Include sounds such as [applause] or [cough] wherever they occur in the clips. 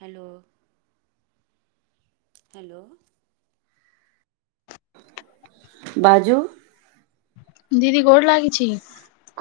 Hello. Hello. बाजू, दीदी गोर लागै छी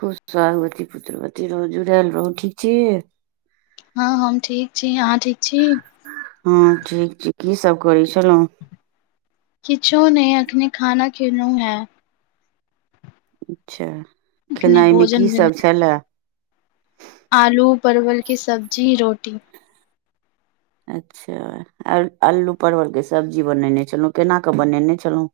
खुश सोहागवती, पुत्रवती रहौ, जुड़ायल रहू, ठीक छी? हँ, हम ठीक छी, अहाँ ठीक छी? हँ, ठीक छी। कि सभ करै छलहुँ? किचोने अखने खाना खेलौ हैं। अच्छा, अखने खेनाइमे की भोजन भेल सभ छलैए? आलू, परवलके सब्जी रोटी। अच्छा, आलू परवलके सब्जी बनेने छलहुँ। केना कऽ बनेने छलहुँ?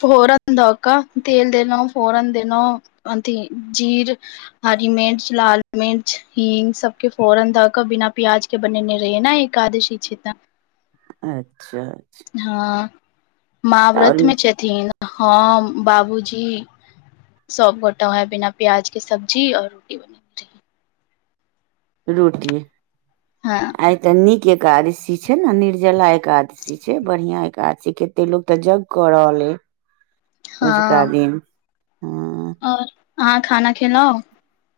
फोरन द कऽ तेल देलउन फोरन देनौ अथि जीर। हरी मिर्च, लाल मिर्च, हींग सभके फोरन धऽ कऽ बिना प्याज। बनेने रहिये ना एकादशी छै त अच्छा, अच्छा। हँ, माँ व्रतमे छथिन। हम बाबूजी। सबो गोटा आहा बिना प्याज के सब्जी औ रोटी बन। रोटी? हँ। आय तऽ नीक एकादशी छै, ने। निर्जला एकादशी छै, बढ़िया एकादशी के एते लोक तऽ जग कऽ रहल हे। अझुका दिन है आओर, अहाँ खाना खेलउ?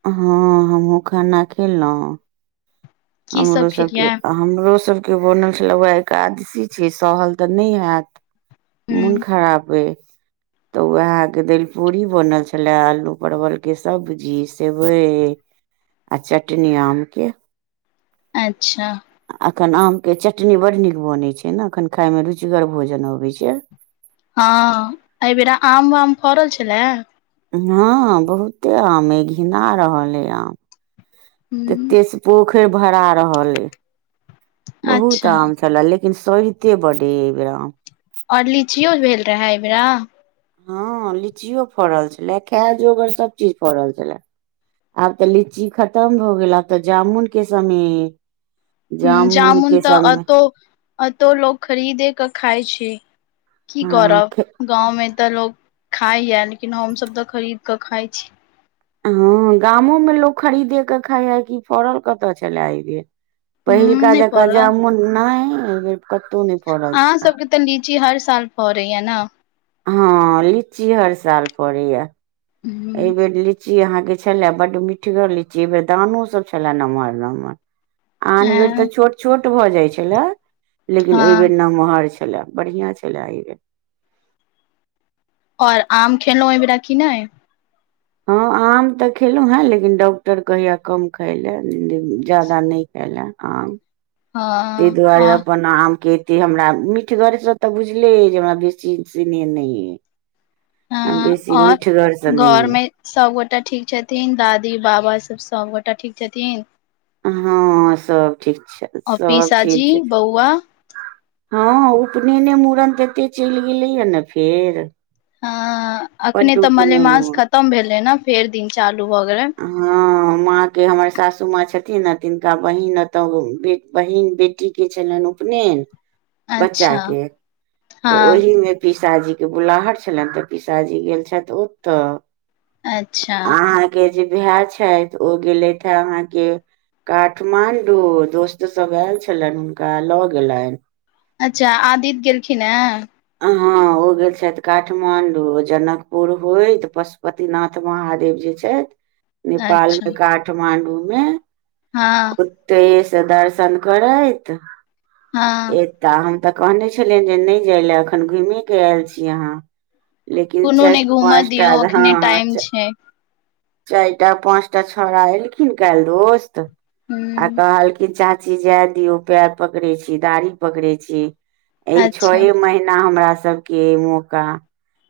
हँ, हमहुँ खाना खेलहुँ। की सब हमरो सभके खेलियै हमरो सभके बनल छल ओ एकादशी छिय सहल तऽ नहि हैत। मुन ह खराप अय। तऽ उएहके दालि पूड़ी बनल छलए। आलू परवल के सब्जी सेवइ। आ चटनी आमके। अच्छा। एखन आमके चटनी बड्ड नीक बनैत छै, ने एखन खायमे रुचिगर भोजन अबैय छै। हँ, एहिबेरा आम वाम फड़ल छैला? हँ, बहुते आमऐ घिना रहल अय आम। ह ततेसँ पोखरि भरा रहल अइ। बहुत अच्छा आम छैला, लेकिन सहित बढ़ अय ऐबैर आम। ओर लीचियो भेल रहे एहिबरा। हँ, लीचियो फड़ल छलए खैजोगर सभ चीज फड़ल छैला। आब तऽ लीची खतम भऽ गेल आब तऽ जामुनके समय ऐ हू, जामुन तऽ अतो अतो लोको खरीदेके खाइ छै। की हँ करब। खे- गावमे तऽ लोग खाइ या लेकिन हम सभ तऽ खरीद कऽ खाय छी हँ, गामोमे लोक खरीदेके खाइए कि फड़ल कतय छलए एहि बे। ह पहिलका नहि जका पड़ल जामुन नहि ऐबैर कतहु नहि फड़ल अहाँ छै। सबके तऽ लीची हर साल फरैया न हँ, लीची हर साल पड़ै या एहि ह बेर लीची लीची अहाँके छलै बड मिठगर लीची एहि बेर दानो सब छलै नमहर नमहर आन बेर तऽ छोट छोट भऽ जाइ छेला लेकिन हँ एहिबेर नमहर छै छलै बढ़िया छेला अय बे और आम खेलौं ओहि बेरा की नय हँ आम तऽ खेलहु हें लेकिन डॉक्टर कहैया कम खाय लए ज्यादा नहि खायला आम तै हँ दुआरे और अपन आमके त हमरा मिठगरसँ तऽ बुझले ऐ जे हमरा बेसी सिनेह नइ ऐ आ हँ बेसी और मीठगरसँ नहि घर अइ में सबगोटा ठीक छथिन दादी बाबा सभ सभ गोटा ठीक छथिन हँ सब ठीक छै सब ठीक छथीन कौआ हँ उपनयने मूड़न त एते चलि गेले या ने फेर ह बड्ड अखने तऽ उपनयन मलेमास मे। खतम भेले न फेर दिन चालू भए गेलैन हँ माँ के हमर सासु माँ छथिन ने तिनका बहिन एतो बहिन बेटी के छलैन उपनयन बच्चा अच्छा के तऽ हँ ओहि मे पीसाजी के बुलाहट छलैन तऽ पीसाजी गेल छैथ ओतऽ अच्छा अहाँके जे भाय छथ ओ गेलथिहे अहाँके काठमांडू दोस्त सब आयल छलनि हुनका लऽ गेलनि अच्छा आदित्य गेलखिन ह हँ ओ गेल छथि काठमांडू जनकपुर होयत पशुप तिनाथ महादेव जे छथि नेपाल अच्छा मे काठमांडू में हँ एतै से दर्शन करैत हँ ए तऽ हम तऽ कहने छलियनि जे नहि जाय लए एखन घुमे के आयल छी अहाँ लेकिन कोनो चार नहि घूमऽ पाँचटा दियौ हँ अखने टाइम छै चाय टा पाँचटा छौड़ा एलखिन काल्ह दोस्त आ ह कहलखिन चाची जाय दियो पैर पकड़े छी दाढ़ी पकड़े छी एहि अच्छा छौहे महना हमरा सबके मौका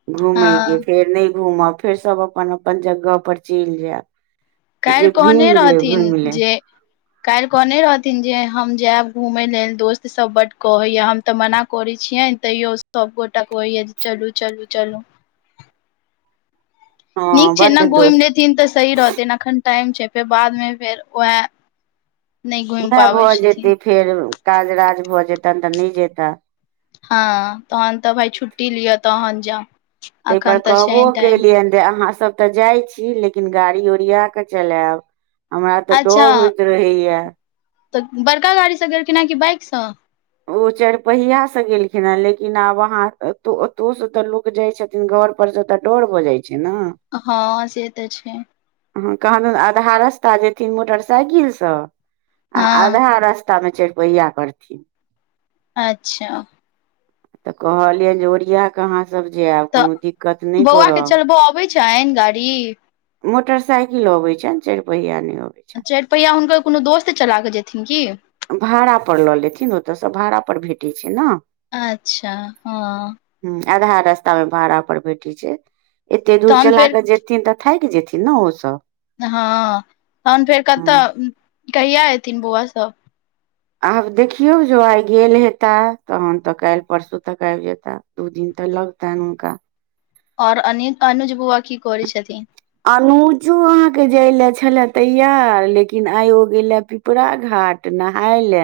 घूमे के हँ फेर नहि घूमब फेर सब अपन अपन जगह पर चैल जाय काइल कहने रहथिन ले जे काइल कहने रहथिन जे हम जायब घूमय लेल दोस्त सब बड कहैया हम तऽ मना करैत छियनि तैयो सभगोटा कहैय जे चलू चलू चलू हँ नीक छै बड्ड न घुम दोस्त लेथिन तऽ सही रहथिन ने एखन टाइम छै फेर बादमे फेर उएह नहि घुइम उएह पाबै भऽ जेतै छथिन फेर काज राज भऽ जेतैन तऽ नहि जेताऽ हँ तहन तऽ भाय छुट्टी लिअ तहन जाउ तईपर अखन तऽ कहबो छैन टाइम केलियनि जे अहाँसभ तऽ जाइ छी लेकिन गाड़ी ओरिया कऽ चलायब हमरा तऽ अच्छा डर होइत रहैया तऽ बड़का गाड़ीसँ गेलखिन हे कि बाइकसँ ओ चारपहिया से गेलखिन हें लेकिन आब अहाँ ओतहु से तऽ लोक क जाइ छथिन घर पर से ओतऽ डर भऽ जाइ छै ने हँ से तऽ छै ह कहदुन आधा रास्ता जेथिन मोटरसाइकिलसँ आ हँ आधा रस् ता मे चैरपैया करथिन अच्छा तऽ कहलियन जे ओरिया क आहाँ सब जेब तऽ कोनो दिक्कत नहि बौआ के करब चलबऽ अबै छनि गाड़ी मोटर साईकिल अबै छैन चाइर पहिया ने अबे छै चाइर पहिया हुनकर कोनो दोस्त चला केऽ जेथिन की भाड़ा पर लऽ लेथिन ओतयसँ भाड़ा पर भेटैत छै ने अच्छा हँ ह आधा रास्ता मे भाड़ा पर भेठे छै एते दूर तहन चला फेर क जे नत थैक जेथिन न ओसभ हँ तहन फेर कत कहिआ एथिन बौआ सब आब देखियौ जो आइ गेल हेता तहन तऽ कैल परसू तक आइब जेता दू दिन तऽ लगतन हुँनका ओर अ अनुज बौआ की कोरी छथिन अनुजो अहाँके जाय ले छलए तैयार लेकिन आइो गेले पिपरा घाट नहाय ले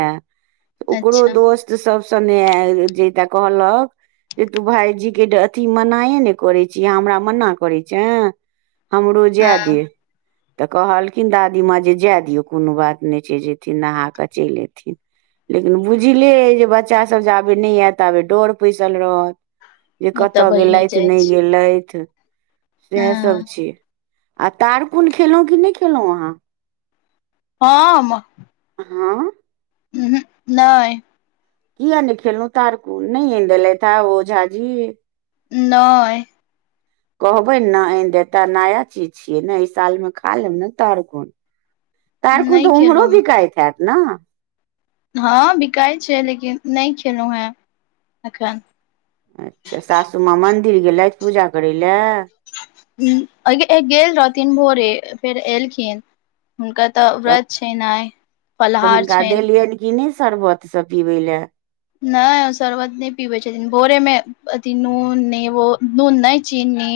ओकरो अच्छा दोस्त त सब सने जयता कहल जे तू भायजी के अथी मनायए ने करैत छीय हमरा मना करै छै हमरो जा हँ डिये तऽ कहलखिन दादी माँ जे जाए दियौ कोनो बात नहि छै जेयथिन नहा कऽ चलि अथिन लेकिन बुझले अइ जे बच्चासभ जाबे नहि आयत ताबे डर पैसल रहत जे ओ तऽ कतय भइए गेलथ जाइ नहि छै गेलथ सएह सब हँ छी आ तारकुन खेलहुँ कि नहि खेलहुँ अहाँ हम हँ उहु नै किया नहि खेलहु तारकु नहि आन देलैथ ओझा जी नै कहबैन न‌ आन देे ता नया चीज छियै ने एहि सालमे खा लेब ने तर कोन तारकुन तऽ नहि उम्हरो खेलौं हें। बिकाइत हैत ने हँ बिकाय छै लेकिन नहि खेलहुँ हेँ एखन अच्छा सासू माँ मन्दिर गेलैथ पूजा करय लए ह गेल रहथिन भोरे फेर एलखिन हुनका तऽ व्रत छैन‌ आय फलाहार छैन किने शरबत सब पीबै लए नै शरबत नहि पीबै छथिन भोरे मे अथी नून नेवो नून नै चीनी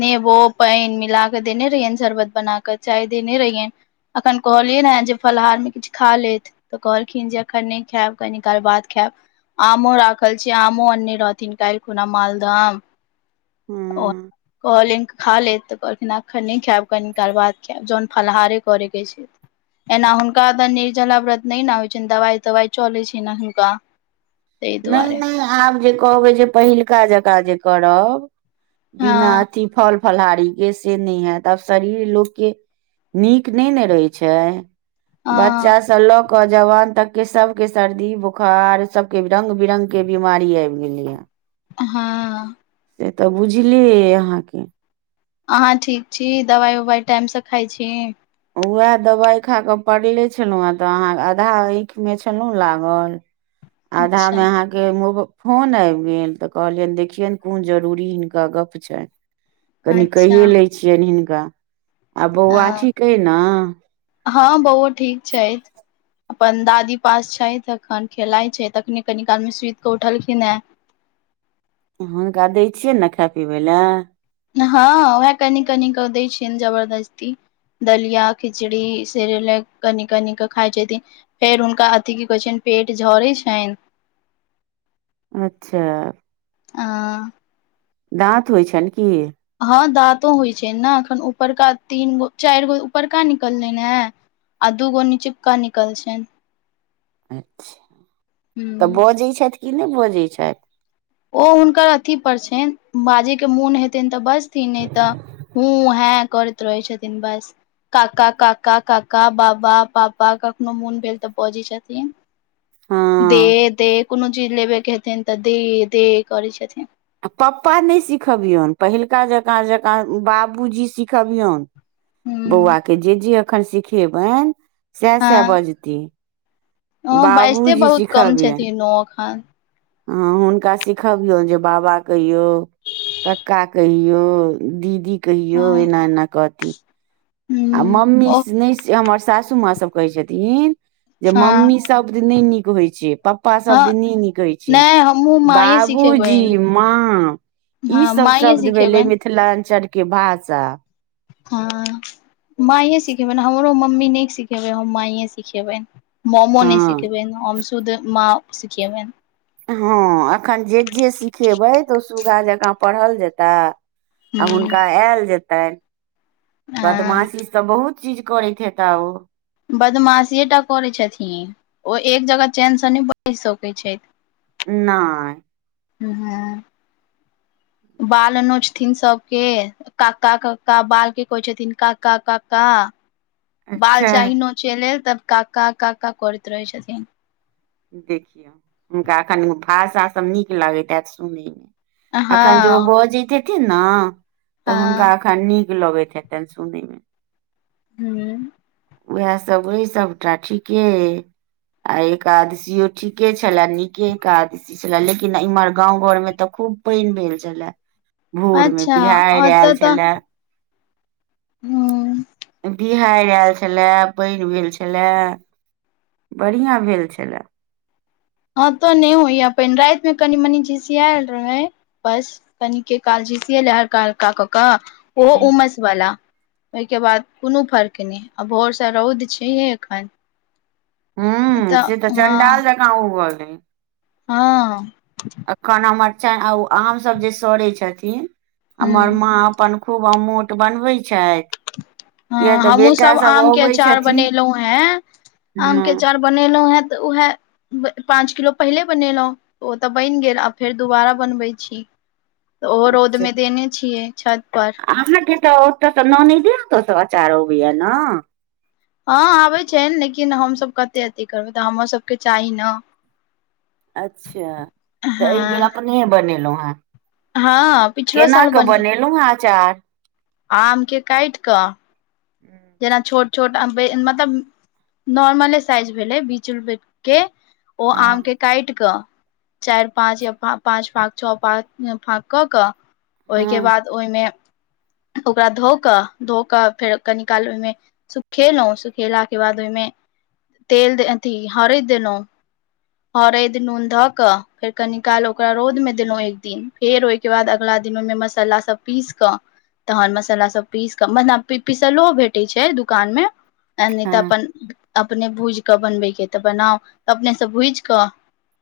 नेबो पैन मिला क देने रहियेै शरबत बना क चाय देने रहियैन अखन कहलियै ने जे फलहार में किछु खा लेत तऽ कहलखिन जे अखन नहि खायब कनी काल बाद खायब आमो राखल छै आमो अन्ने रहथिन कायल खुना मालदाम ओ हँ कहलनि खा लेत तऽ कहलखिन एखन नहि खायब कनी काल बाद खायब जहन फलाहारे करेके छै एना हुनका तऽ निर्जला व्रत नहि ने होइ छै दवाई तवाई चले छै ने हुनका ताहि नै दुआरे नै आब जे कहबै जे पहिलका जकाँ जे करब हँ बिना अथी फल फलाहारी के से नै हेत आब शरीर लोक के नीक नै न रहै छै अ बच्चा से लऽ कऽ जवान तक के सबके सर्दी बोखार सब के रंग बिरंग के बीमारी आब गेले हे हँ से तऽ बुझलिय अहाँके अहाँ ठीक छी दवाइ उवाइ टाइम से खाइ छी उएह दवाइ खा कऽ पड़ले छलहुँ ह तऽ अहाँ आधा आँख मे छलहुँ लागल अच्छा आधामे अहाँ मोब फोन आब गेल तऽ कहलियअन देखियनि कोन जरूरी हिनका गप छैन कनि अच्छा कैए लै छियनि हिनका आ बौआ अ ठीक अइ ने हँ बौओ ठीक छै अपन दादी पास छैथ अखन खेलाय छैथ अखनेकनी काल मे सुत कऽ उठलखिन हे हुनका दै छियै ने खाय पीबै लए हँ उएह कनी कनि कऽ दै छियन जबरदस्ती दलिया खिचड़ी सेरलेक कनी कनिक खाए छथिन फेर हुनका अथि की कहै छैन पेट झरै छैन अच्छा आ दाँत होइ छन कि हँ दाँतो होइ छै ने एखन ऊपरका तीन गो चार गो ऊपरका निकललैन हे आ दूगो निचुका निकल छै अच्छा तऽ ह बजे छथ कि नहि बजे छथि ओ हुनकर अथी पर छनि बाजे के मोन हेतेन तऽ बजथिन नहि तऽ हू हँ करैत रहै छथिन बस काका काका काका बाबा पापा कखनो मोन भेल तऽ बजै छथिन्ह हँ दे दे कोनो चीज लेबेके हेतेन तऽ दे दे करै छथिन्ह आ पप्पा नहि सिखबियन पहिलुका जका जका बाबूजी सिखबियन ह बौआके जे जे एखन सिखेबन सएह सएह हँ बजति ओ बाईज बहुत कम सिखबियनि छथिन ओ एखन हँ हुनका सिखबियौ जे बाबा कहिओ कक्का कहियो दीदी कहियो हँ एना एना कहथि आ ह मम्मी ओ नहि हमर सासू माँ सब कहै छथिन जे हँ मम्मी सब दिन नहि नीक होइ छै पपा सभ हँ दिन नहि नीक होइ छैक नहि हमहुँ माँए बाबूजी सिखेबनि माँ ई हँ सब माँए शब्द भेले सिखेबनि मिथिलाञ्चलके कि भासा हँ माइए सिखेबन हमरो मम्मी नहि सिखेबै हम माइए सिखैबे मोमोन हँ सिखेबेन हम शुद्ध माँ सिखेबेए हँ एखन जे जे सिखेबै ओ सुगगा जकाँ पढ़ल जेतए आ हूँ हुनका आयल जेतन हँ बदमाशीस तऽ बहुत चीज करत हेता उ बदमाशीे टा करै छथिन ओ एक जगह चेन से नहि बस सकैत छैथ नाए हू ह बाल नोचथिन सबके काका का बाल के कहै छथिन काका काका बाल अच्छा चाहि नोचे लेल तब काका काका करैत रहै छथिन देखियौ हुनका एखन भाषा सभ नीक लागैत हौत सुनयमे हँ अखन जो बाजेहेथि ने तऽ हुनका हँ अखन नीक लगैत हेतन सुनै मे ह [inaudible] उएह सब अ सबटा ठीके आए एकादशी ठीके छलेए नीके एकाद छले लेकिन इम्हर गाँं घर मे तऽ खूब पानि भेल छलाए भोर मे अच्छा बिहाड़ आयल छलेए हू बिहाड़ आयल छलए पानि भेल छलए बढ़िया भेल छेलए हँ तो नहि होइ पानि राति में कनि मनी झीसयाल रहै बेस कनिके कालझिसीयैल हलका हलका कऽ कऽ ओहो उमस वाला ओहिके बाद कोनो फर्क नहि आ भोर से रौद छैहे एखन हू से तऽ चंडाल जकाँ उगल रहे हँ [unintelligible] कना मरचार्ई हमर ओ आम सब जे सड़े छलखीन हमर हूँ माँ अपन खूब अमूट बनबै छै। हँ, हमू सभ आमके अचार छथिन बनेलौ है हँ आमके अचार बनेलौ है, तऽ उहै पाँच किलो पहिले बनेलौ, ओ तऽ बनि गेल आ फेर दोबारा बनबैत छी तऽ उहरौदमे देने छियै छत पर आहाँकेँ तऽ ओतऽ तऽ ननद‌ई अचार अबैया ने हँ, आबै छैन। लेकिन हमसभ कते अथि करबै तऽ हमर सभके चाही ने अच्छा, तऽ एहि बेर हँ अपने बनेलहुँ हे। हँ पिछलो केना कऽ बनेलू हैं चार आमके काटि कऽ जेना छोट छोट आ मतलब नॉर्मले साइज भेले बीस रूपेके ओ हँ आमके काटि कऽ। चारि-पाँच या पाँच-छह फाँक कऽ कऽ। ओहिकेँ हँ बाद ओहिमे ओकरा धो कऽ, धो कऽ फेर कनि काल ओहिमे सुखेलहुँं सुखेलाके बाद ओहिमे तेल द अथि हर दैनो हरैद नून धऽ कऽ फेर कनी काल ओकरा रौदमे देलहु एक दिन फेर ओहिके बाद, अगला दिन ओहिमे मसाला सभ पीस कऽ। तहन मसाला सभ पीस कऽ एना पीसलो भेटैत छै, दुकानमे नहि तऽ हँ अपन अपने भूजि कऽ बनबेके तऽ बनाउ त अपनेसँ भूजि कऽ